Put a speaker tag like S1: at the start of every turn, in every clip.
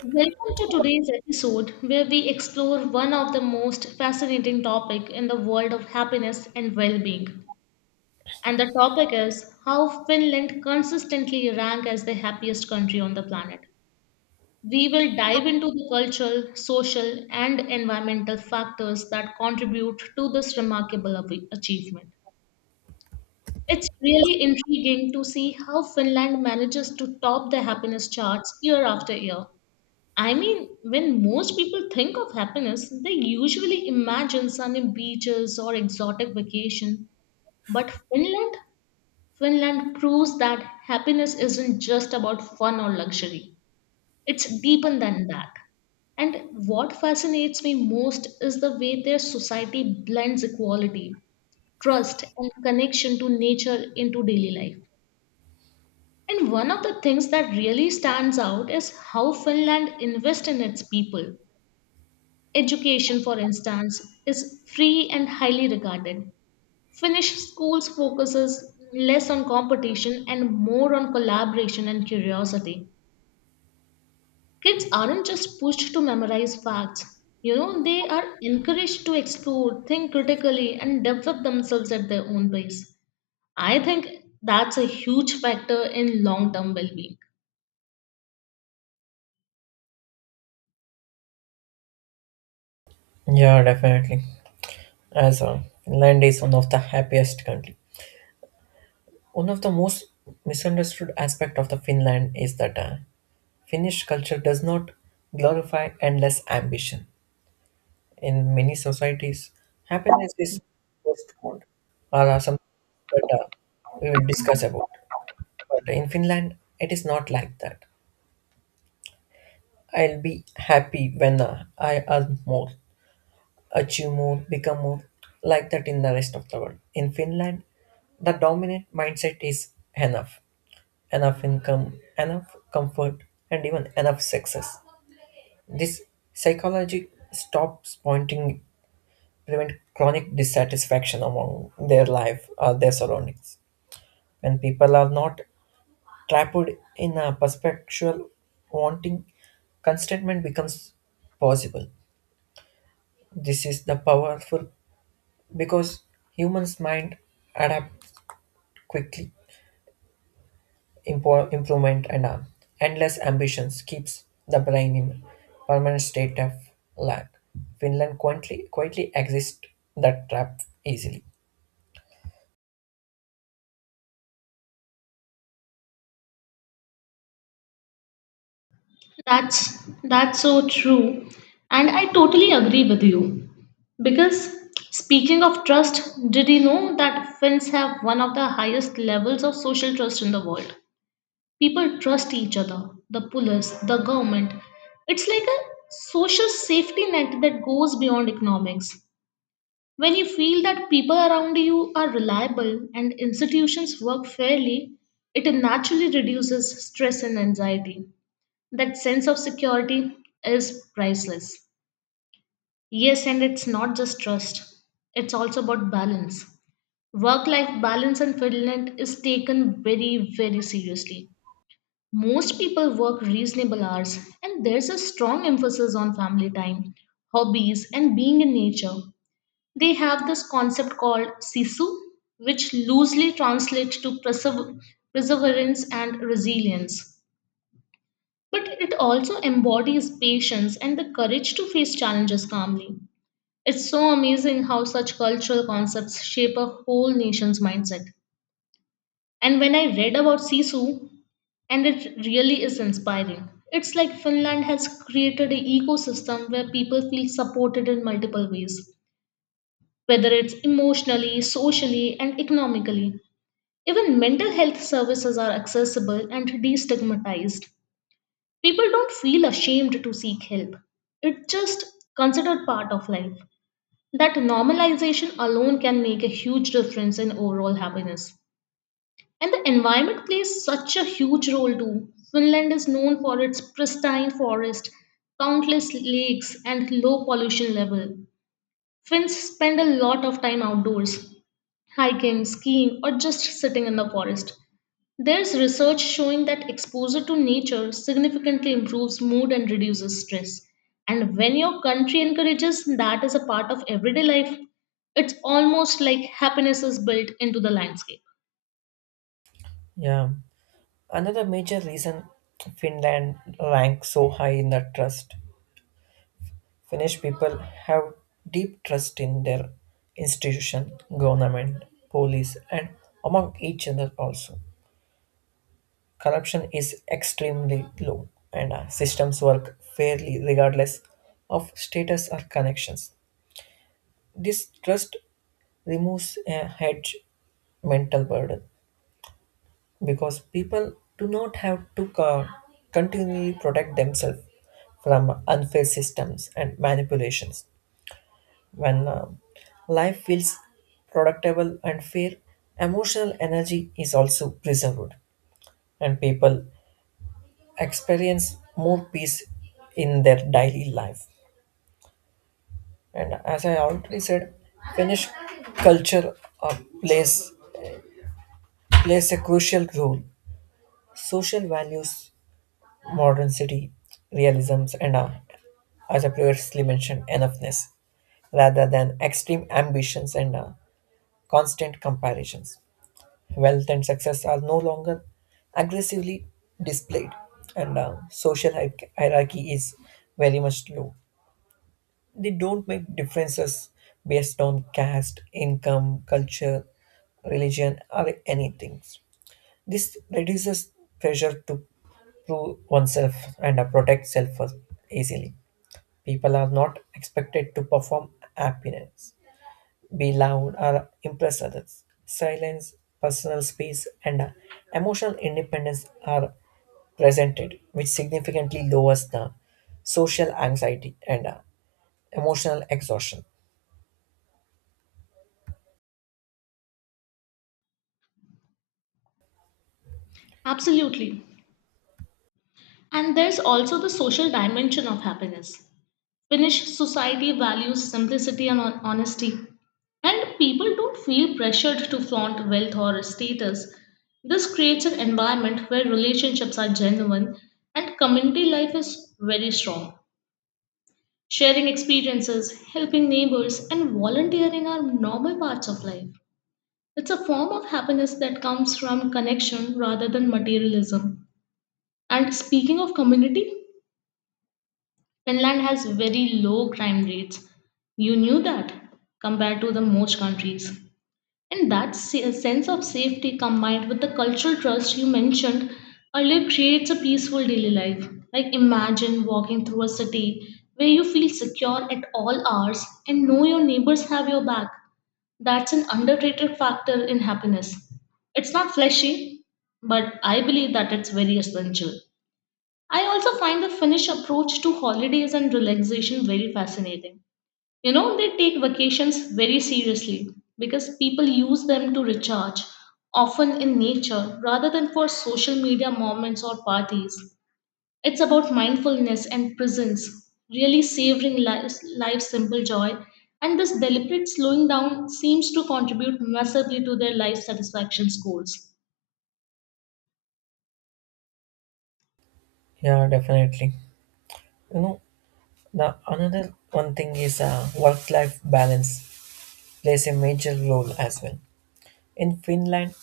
S1: Welcome to today's episode where we explore one of the most fascinating topic in the world of happiness and well-being. And the topic is how Finland consistently rank as the happiest country on the planet. We will dive into the cultural, social and environmental factors that contribute to this remarkable achievement. It's really intriguing to see how Finland manages to top the happiness charts year after year. I mean, when most people think of happiness, they usually imagine sunny beaches or exotic vacation. But Finland proves that happiness isn't just about fun or luxury. It's deeper than that. And what fascinates me most is the way their society blends equality, trust, and connection to nature into daily life. And one of the things that really stands out is how Finland invests in its people. Education, for instance, is free and highly regarded. Finnish schools focuses less on competition and more on collaboration and curiosity. Kids aren't just pushed to memorize facts. You know, they are encouraged to explore, think critically, and develop themselves at their own pace. I think that's a huge factor in long term well being.
S2: Yeah, definitely. As Finland is one of the happiest country. One of the most misunderstood aspect of the Finland is that Finnish culture does not glorify endless ambition. In many societies, happiness is postponed or something that we will discuss about. But in Finland, it is not like that. I'll be happy when I earn more, achieve more, become more, like that in the rest of the world. In Finland, the dominant mindset is enough, enough income, enough comfort, and even enough success. This psychology stops pointing prevent chronic dissatisfaction among their life or their surroundings. When people are not trapped in a perpetual wanting, contentment becomes possible. This is the powerful because humans mind adapt quickly improvement and endless ambitions keeps the brain in permanent state of lack. Finland quietly, quietly exists that trap easily.
S1: That's that's so true. And I totally agree with you. Because speaking of trust, did you know that Finns have one of the highest levels of social trust in the world? People trust each other, the police, the government. It's like a social safety net that goes beyond economics. When you feel that people around you are reliable and institutions work fairly, it naturally reduces stress and anxiety. That sense of security is priceless. Yes, and it's not just trust, it's also about balance. Work life balance in Finland is taken very, very seriously. Most people work reasonable hours, and there's a strong emphasis on family time, hobbies, and being in nature. They have this concept called sisu, which loosely translates to perseverance and resilience. But it also embodies patience and the courage to face challenges calmly. It's so amazing how such cultural concepts shape a whole nation's mindset. And when I read about Sisu, and it really is inspiring. It's like Finland has created an ecosystem where people feel supported in multiple ways, whether it's emotionally, socially, and economically. Even mental health services are accessible and destigmatized. People don't feel ashamed to seek help. It's just considered part of life. That normalization alone can make a huge difference in overall happiness. And the environment plays such a huge role too. Finland is known for its pristine forest, countless lakes, and low pollution level. Finns spend a lot of time outdoors, hiking, skiing, or just sitting in the forest. There's research showing that exposure to nature significantly improves mood and reduces stress. And when your country encourages that as a part of everyday life, it's almost like happiness is built into the landscape.
S2: Yeah. Another major reason Finland ranks so high in the trust. Finnish people have deep trust in their institution, government, police, and among each other also. Corruption is extremely low, and systems work fairly regardless of status or connections. This trust removes a hedge mental burden because people do not have continually protect themselves from unfair systems and manipulations. When life feels predictable and fair, emotional energy is also preserved, and people experience more peace in their daily life. And as I already said, Finnish culture uh, plays plays a crucial role. Social values, modern city, realisms, and as I previously mentioned, enoughness, rather than extreme ambitions and constant comparisons. Wealth and success are no longer aggressively displayed, and social hierarchy is very much low. They don't make differences based on caste, income, culture, religion, or anything. This reduces pressure to prove oneself and protect self easily. People are not expected to perform happiness, be loud, or impress others. Silence, personal space, and emotional independence are presented, which significantly lowers the social anxiety and emotional exhaustion.
S1: Absolutely. And there's also the social dimension of happiness. Finnish society values simplicity and honesty, and people don't feel pressured to flaunt wealth or status. This creates an environment where relationships are genuine and community life is very strong. Sharing experiences, helping neighbors, and volunteering are normal parts of life. It's a form of happiness that comes from connection rather than materialism. And speaking of community, Finland has very low crime rates. You knew that compared to the most countries. And that sense of safety combined with the cultural trust you mentioned earlier creates a peaceful daily life. Like imagine walking through a city where you feel secure at all hours and know your neighbors have your back. That's an underrated factor in happiness. It's not flashy, but I believe that it's very essential. I also find the Finnish approach to holidays and relaxation very fascinating. You know, they take vacations very seriously because people use them to recharge, often in nature rather than for social media moments or parties. It's about mindfulness and presence, really savoring life's simple joy, and this deliberate slowing down seems to contribute massively to their life satisfaction scores.
S2: Yeah, definitely. You know, the another one thing is work-life balance plays a major role as well. In Finland,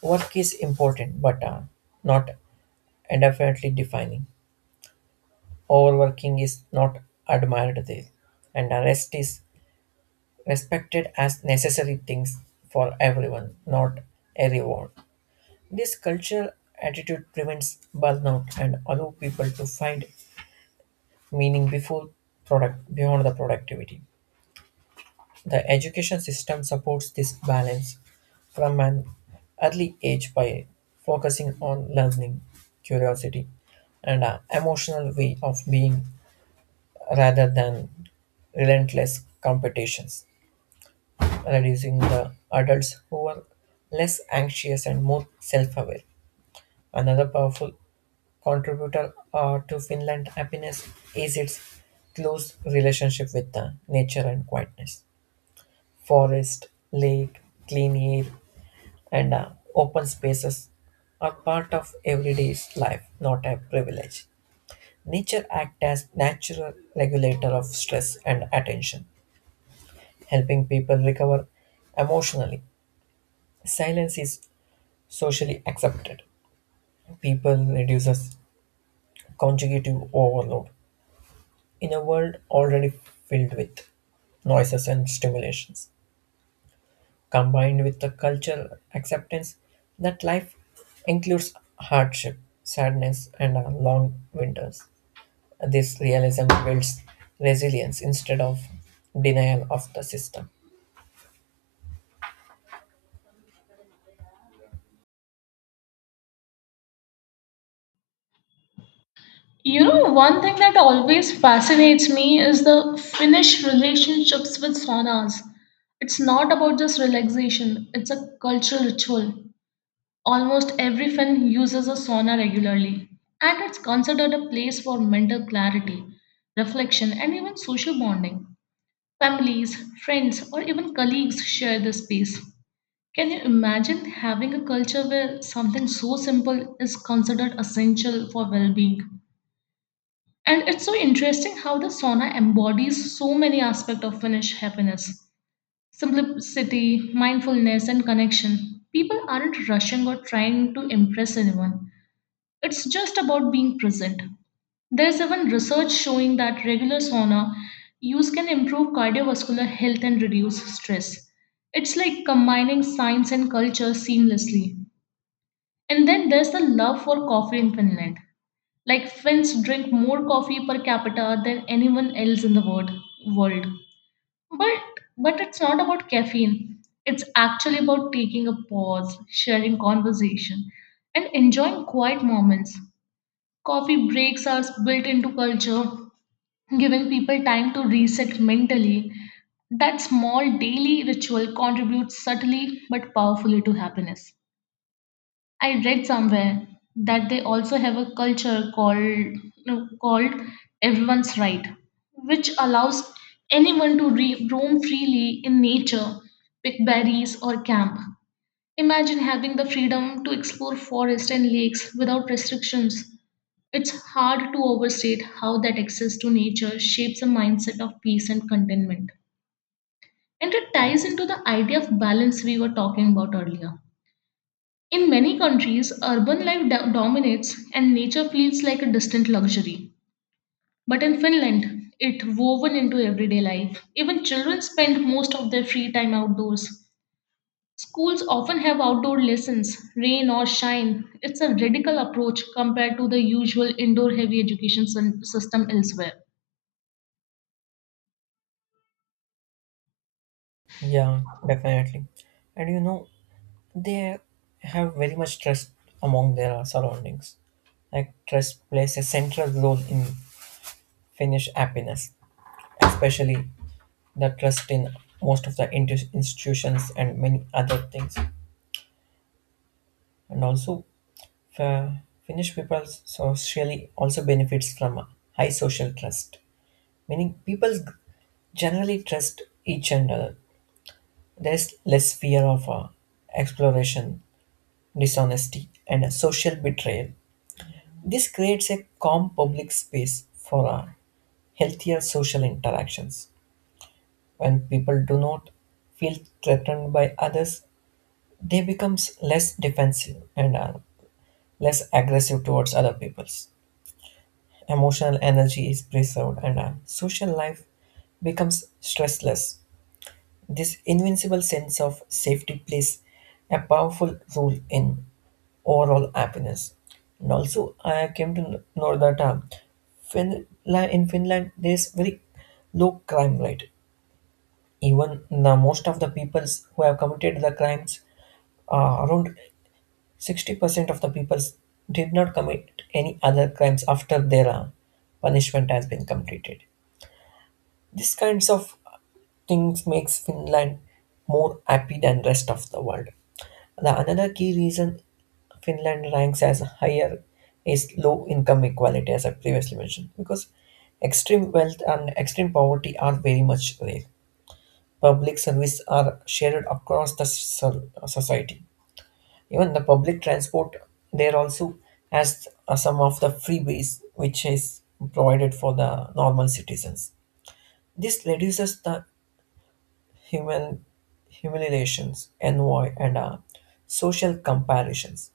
S2: work is important but not indefinitely defining. Overworking is not admired there, and rest is respected as necessary things for everyone, not a reward. This cultural attitude prevents burnout and allow people to find meaning before product beyond the productivity. The education system supports this balance from an early age by focusing on learning, curiosity, and an emotional way of being rather than relentless competitions, reducing the adults who are less anxious and more self aware. Another powerful contributor to Finland's happiness is its close relationship with the nature and quietness. Forest, lake, clean air, and open spaces are part of everyday life, not a privilege. Nature acts as natural regulator of stress and attention, helping people recover emotionally. Silence is socially accepted. People reduces conjugative overload in a world already filled with noises and stimulations, combined with the cultural acceptance that life includes hardship, sadness, and long winters. This realism builds resilience instead of denial of the system.
S1: You know, one thing that always fascinates me is the Finnish relationships with saunas. It's not about just relaxation, it's a cultural ritual. Almost every Finn uses a sauna regularly, and it's considered a place for mental clarity, reflection, and even social bonding. Families, friends, or even colleagues share this space. Can you imagine having a culture where something so simple is considered essential for well being? And it's so interesting how the sauna embodies so many aspects of Finnish happiness simplicity, mindfulness, and connection. People aren't rushing or trying to impress anyone, it's just about being present. There's even research showing that regular sauna use can improve cardiovascular health and reduce stress. It's like combining science and culture seamlessly. And then there's the love for coffee in Finland. Like Finns drink more coffee per capita than anyone else in the world. But but it's not about caffeine. It's actually about taking a pause, sharing conversation, and enjoying quiet moments. Coffee breaks are built into culture, giving people time to reset mentally. That small daily ritual contributes subtly but powerfully to happiness. I read somewhere that they also have a culture called no, called everyone's right, which allows anyone to roam freely in nature, pick berries or camp. Imagine having the freedom to explore forests and lakes without restrictions. It's hard to overstate how that access to nature shapes a mindset of peace and contentment. And it ties into the idea of balance we were talking about earlier. In many countries, urban life dominates and nature feels like a distant luxury. But in Finland, it woven into everyday life. Even children spend most of their free time outdoors. Schools often have outdoor lessons, rain or shine. It's a radical approach compared to the usual indoor heavy education system elsewhere.
S2: Yeah, definitely. And you know, they have very much trust among their surroundings. Like, trust plays a central role in Finnish happiness, especially the trust in most of the institutions and many other things. And also, uh, Finnish people socially also benefits from high social trust, meaning people generally trust each other. There's less fear of exploration, dishonesty, and a social betrayal. This creates a calm public space for healthier social interactions. When people do not feel threatened by others, they become less defensive and are less aggressive towards other peoples. Emotional energy is preserved, and social life becomes stressless. This invincible sense of safety plays a powerful role in overall happiness. And also, I came to know that Finland, in Finland there is very low crime rate. Even the most of the peoples who have committed the crimes, around 60% of the peoples did not commit any other crimes after their punishment has been completed. These kinds of things makes Finland more happy than rest of the world. The another key reason Finland ranks as higher is low income equality, as I previously mentioned, because extreme wealth and extreme poverty are very much rare. Public service are shared across the society. Even the public transport there also has some of the freeways which is provided for the normal citizens. This reduces the human humiliations, envy, and social comparisons.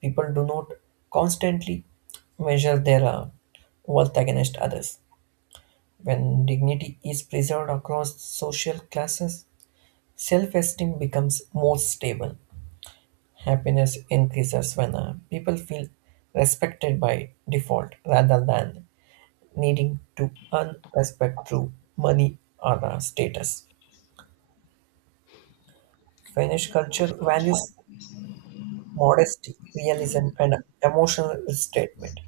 S2: People do not constantly measure their worth against others. When dignity is preserved across social classes, self esteem becomes more stable. Happiness increases when people feel respected by default rather than needing to earn respect through money or status. Finnish culture values modesty, realism, and emotional statement,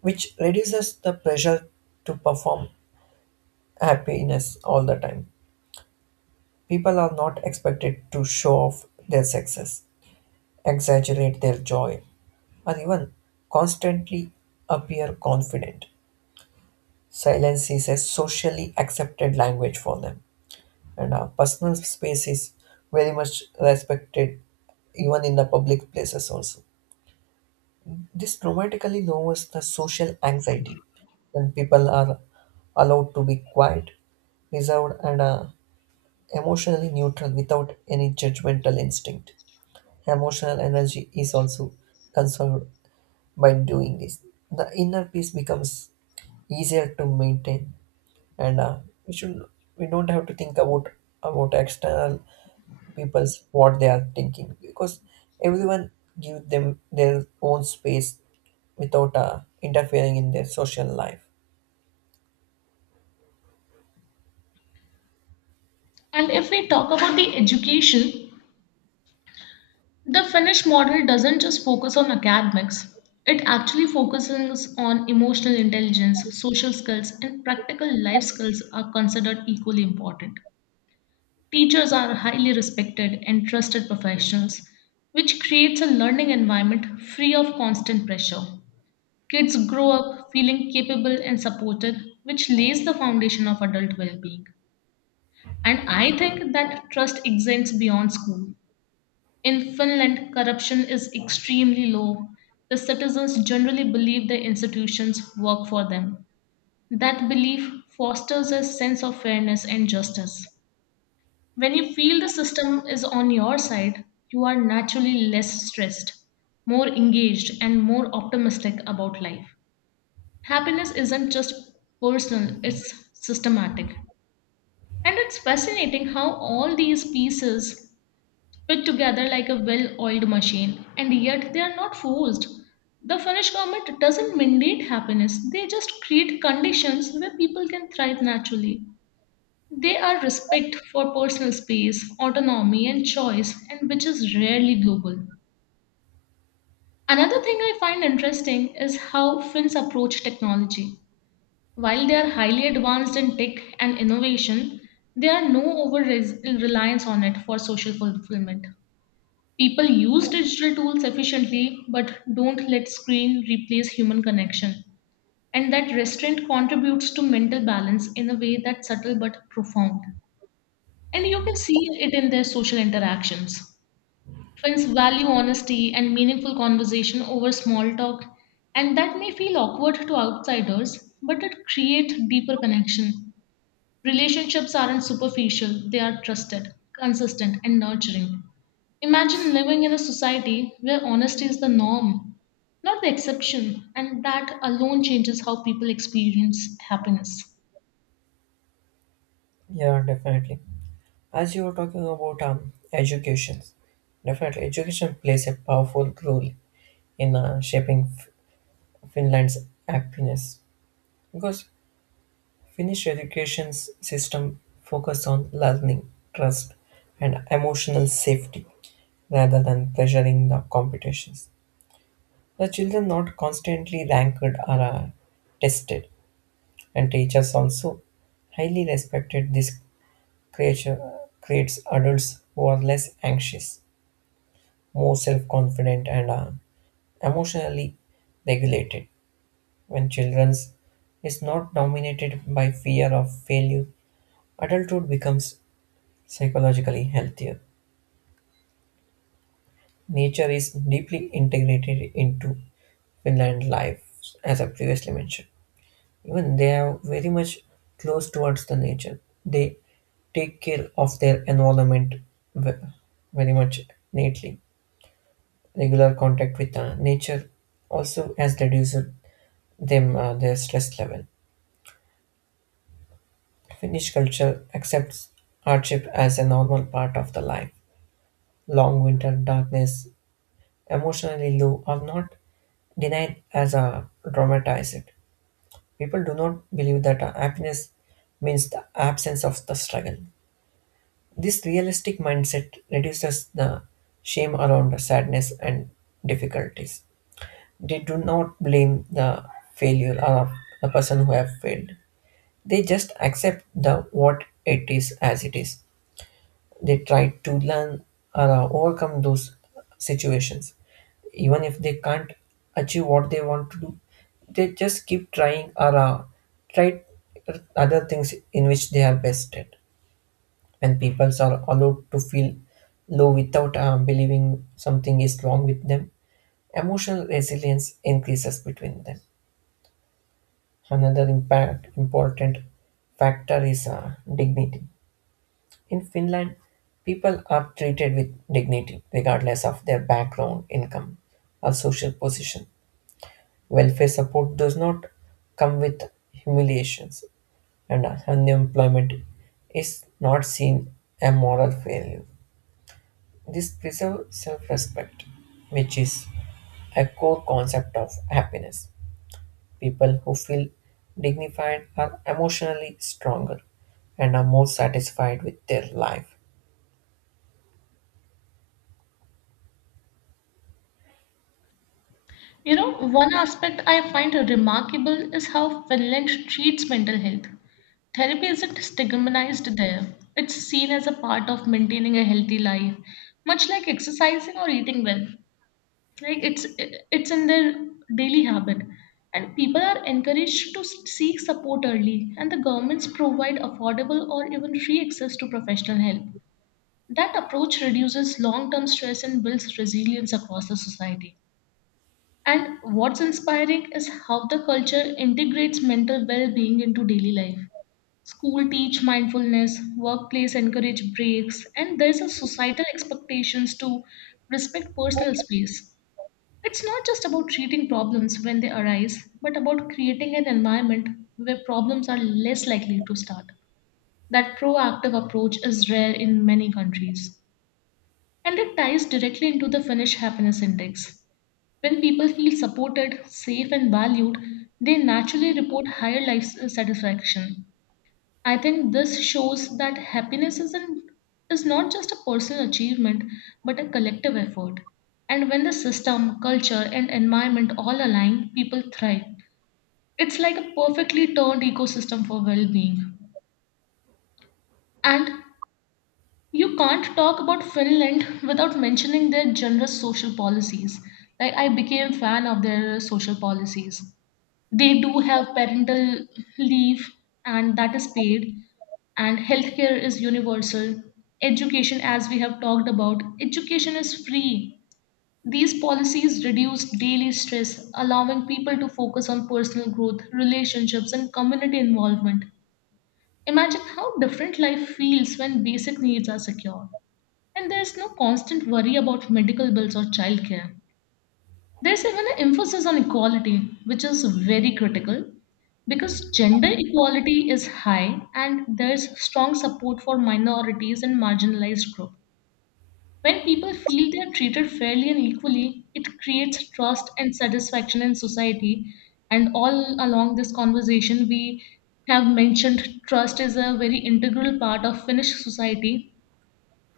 S2: which reduces the pressure to perform happiness all the time. People are not expected to show off their success, exaggerate their joy, or even constantly appear confident. Silence is a socially accepted language for them, and our personal space is very much respected even in the public places also. This dramatically lowers the social anxiety when people are allowed to be quiet, reserved, and emotionally neutral without any judgmental instinct. Emotional energy is also conserved by doing this. The inner peace becomes easier to maintain, and we should we don't have to think about external people's what they are thinking because everyone give them their own space without interfering in their social life.
S1: And if we talk about the education, the Finnish model doesn't just focus on academics, it actually focuses on emotional intelligence, social skills, and practical life skills are considered equally important. Teachers are highly respected and trusted professionals, which creates a learning environment free of constant pressure. Kids grow up feeling capable and supported, which lays the foundation of adult well being. And I think that trust extends beyond school. In Finland, corruption is extremely low. The citizens generally believe the institutions work for them. That belief fosters a sense of fairness and justice. When you feel the system is on your side, you are naturally less stressed, more engaged, and more optimistic about life. Happiness isn't just personal, it's systematic. And it's fascinating how all these pieces fit together like a well oiled machine, and yet they are not forced. The Finnish government doesn't mandate happiness, they just create conditions where people can thrive naturally. They are respect for personal space, autonomy, and choice, and which is rarely global. Another thing I find interesting is how Finns approach technology. While they are highly advanced in tech and innovation, there are no over reliance on it for social fulfillment. People use digital tools efficiently but don't let screen replace human connection. And that restraint contributes to mental balance in a way that's subtle but profound. And you can see it in their social interactions. Friends value honesty and meaningful conversation over small talk, and that may feel awkward to outsiders, but it creates deeper connection. Relationships aren't superficial, they are trusted, consistent, and nurturing. Imagine living in a society where honesty is the norm, not the exception, and that alone changes how people experience happiness.
S2: Yeah, definitely. As you were talking about education, definitely education plays a powerful role in shaping Finland's happiness because Finnish education system focus on learning, trust, and emotional safety rather than pressuring the competitions. The children not constantly ranked are tested, and teachers also highly respected this creature creates adults who are less anxious, more self-confident, and are emotionally regulated. When children's is not dominated by fear of failure, adulthood becomes psychologically healthier. Nature is deeply integrated into Finland life, as I previously mentioned. Even they are very much close towards the nature. They take care of their environment ve- very much neatly. Regular contact with nature also has reduced them their stress level. Finnish culture accepts hardship as a normal part of the life. Long winter, darkness, emotionally low are not denied as a dramatized. People do not believe that happiness means the absence of the struggle. This realistic mindset reduces the shame around sadness and difficulties. They do not blame the failure or the person who have failed. They just accept the what it is as it is. They try to learn or overcome those situations, even if they can't achieve what they want to do. They just keep trying or try other things in which they are best at. When people are allowed to feel low without believing something is wrong with them, emotional resilience increases between them. Another important factor is dignity. In Finland, people are treated with dignity regardless of their background, income, or social position. Welfare support does not come with humiliations, and unemployment is not seen a moral failure. This preserves self respect, which is a core concept of happiness. People who feel dignified are emotionally stronger and are more satisfied with their life.
S1: You know, one aspect I find remarkable is how Finland treats mental health. Therapy isn't stigmatized there, it's seen as a part of maintaining a healthy life, much like exercising or eating well. Like it's in their daily habit, and people are encouraged to seek support early, and the governments provide affordable or even free access to professional help. That approach reduces long-term stress and builds resilience across the society. And what's inspiring is how the culture integrates mental well-being into daily life. School teach mindfulness, workplace encourage breaks, and there's a societal expectations to respect personal space. It's not just about treating problems when they arise, but about creating an environment where problems are less likely to start. That proactive approach is rare in many countries. And it ties directly into the Finnish Happiness Index. When people feel supported, safe, and valued, they naturally report higher life satisfaction. I think this shows that happiness isn't is not just a personal achievement but a collective effort. And when the system, culture and environment all align, people thrive. It's like a perfectly turned ecosystem for well-being. And you can't talk about Finland without mentioning their generous social policies. Like I became fan of their social policies. They do have parental leave, and that is paid. And healthcare is universal. Education, as we have talked about, education is free. These policies reduce daily stress, allowing people to focus on personal growth, relationships, and community involvement. Imagine how different life feels when basic needs are secure. And there's no constant worry about medical bills or childcare. There's even an emphasis on equality, which is very critical because gender equality is high and there's strong support for minorities and marginalized groups. When people feel they are treated fairly and equally, it creates trust and satisfaction in society. And all along this conversation, we have mentioned trust is a very integral part of Finnish society,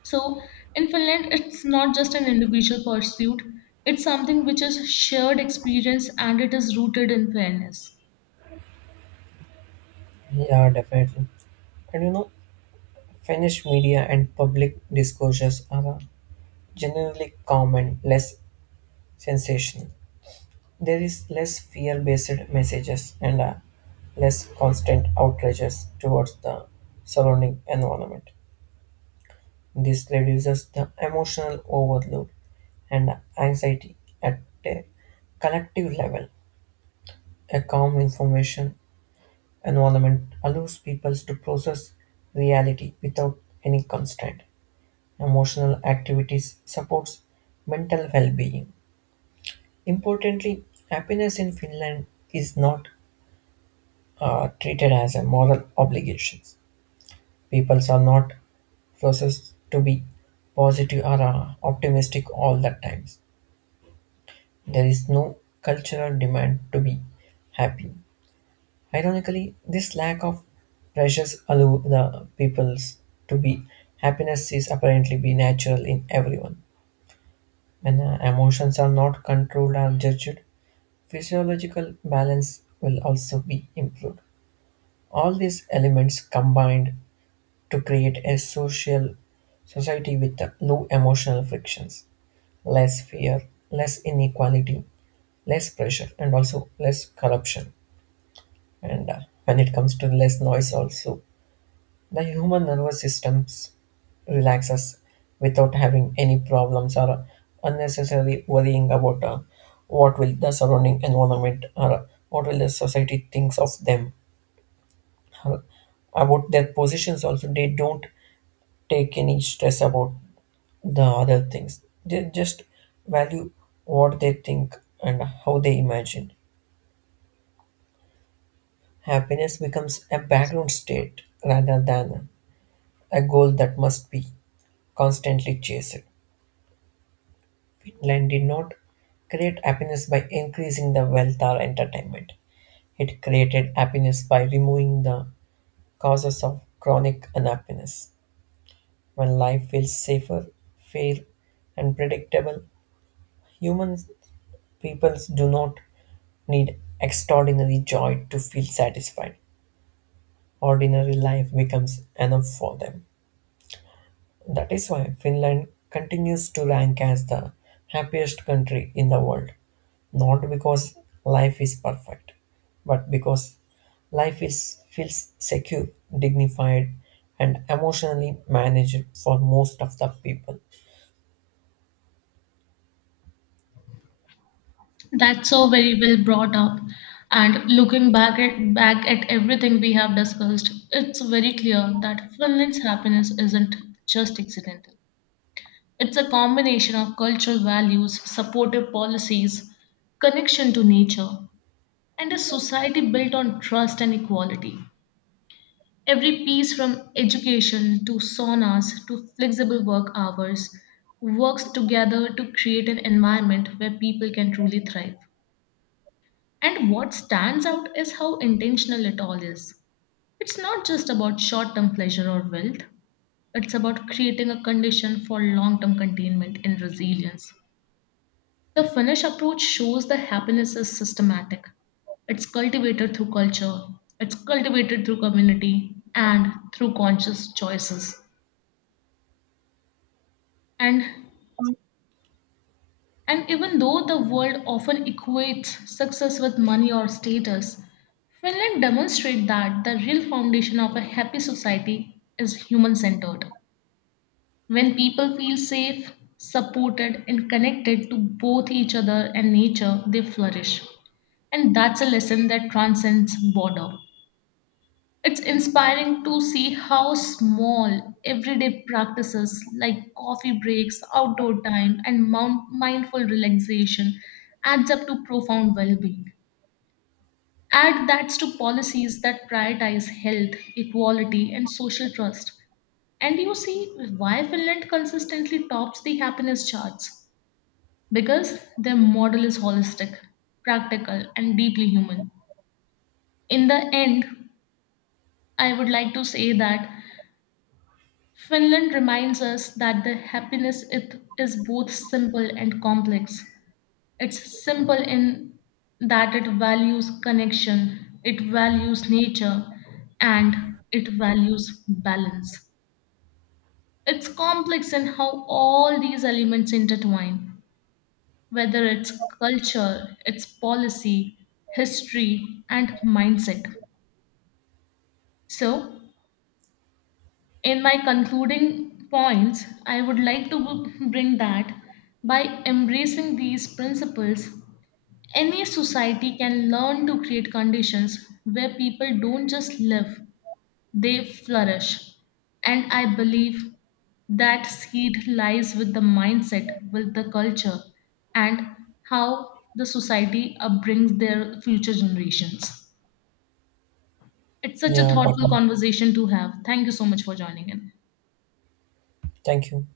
S1: so in Finland, it's not just an individual pursuit, it's something which is shared experience and it is rooted in fairness.
S2: Yeah, definitely. And you know, Finnish media and public discourses are generally calm and less sensational. There is less fear based messages and less constant outrages towards the surrounding environment. This reduces the emotional overload and anxiety at a collective level. A calm information environment allows people to process reality without any constraint. Emotional activities supports mental well-being. Importantly, happiness in Finland is not treated as a moral obligation. People are not forced to be positive or optimistic all the times. There is no cultural demand to be happy. Ironically, this lack of pressures allow the peoples to be happiness is apparently be natural in everyone. When emotions are not controlled or judged, physiological balance will also be improved. All these elements combined to create a social society with low emotional frictions, less fear, less inequality, less pressure, and also less corruption. And when it comes to less noise, also the human nervous system relaxes without having any problems or unnecessarily worrying about what will the surrounding environment or what will the society thinks of them or about their positions also. They don't take any stress about the other things. They just value what they think and how they imagine. Happiness becomes a background state rather than a goal that must be constantly chased. Finland did not create happiness by increasing the wealth or entertainment. It created happiness by removing the causes of chronic unhappiness. When life feels safer, fair, and predictable, human peoples do not need extraordinary joy to feel satisfied. Ordinary life becomes enough for them. That is why Finland continues to rank as the happiest country in the world, not because life is perfect, but because life is feels secure, dignified, and emotionally managed for most of the people.
S1: That's so very well brought up. And looking back at everything we have discussed, it's very clear that Finland's happiness isn't just accidental. It's a combination of cultural values, supportive policies, connection to nature, and a society built on trust and equality. Every piece from education to saunas to flexible work hours works together to create an environment where people can truly thrive. And what stands out is how intentional it all is. It's not just about short term pleasure or wealth, it's about creating a condition for long term containment and resilience. The Finnish approach shows that happiness is systematic. It's cultivated through culture, it's cultivated through community, and through conscious choices. And and even though the world often equates success with money or status, Finland demonstrates that the real foundation of a happy society is human-centered. When people feel safe, supported, and connected to both each other and nature, they flourish. And that's a lesson that transcends border. It's inspiring to see how small everyday practices like coffee breaks, outdoor time, and mindful relaxation adds up to profound well-being. Add that to policies that prioritize health, equality, and social trust, and you see why Finland consistently tops the happiness charts because their model is holistic, practical, and deeply human. In the end, I would like to say that Finland reminds us that the happiness it is both simple and complex. It's simple in that it values connection, it values nature, and it values balance. It's complex in how all these elements intertwine, whether it's culture, its policy, history, and mindset. So, in my concluding points, I would like to bring that by embracing these principles, any society can learn to create conditions where people don't just live, they flourish. And I believe that seed lies with the mindset, with the culture, and how the society upbrings their future generations. It's such a
S2: Yeah,
S1: thoughtful
S2: definitely.
S1: conversation to have. Thank you so much for joining in.
S2: Thank you.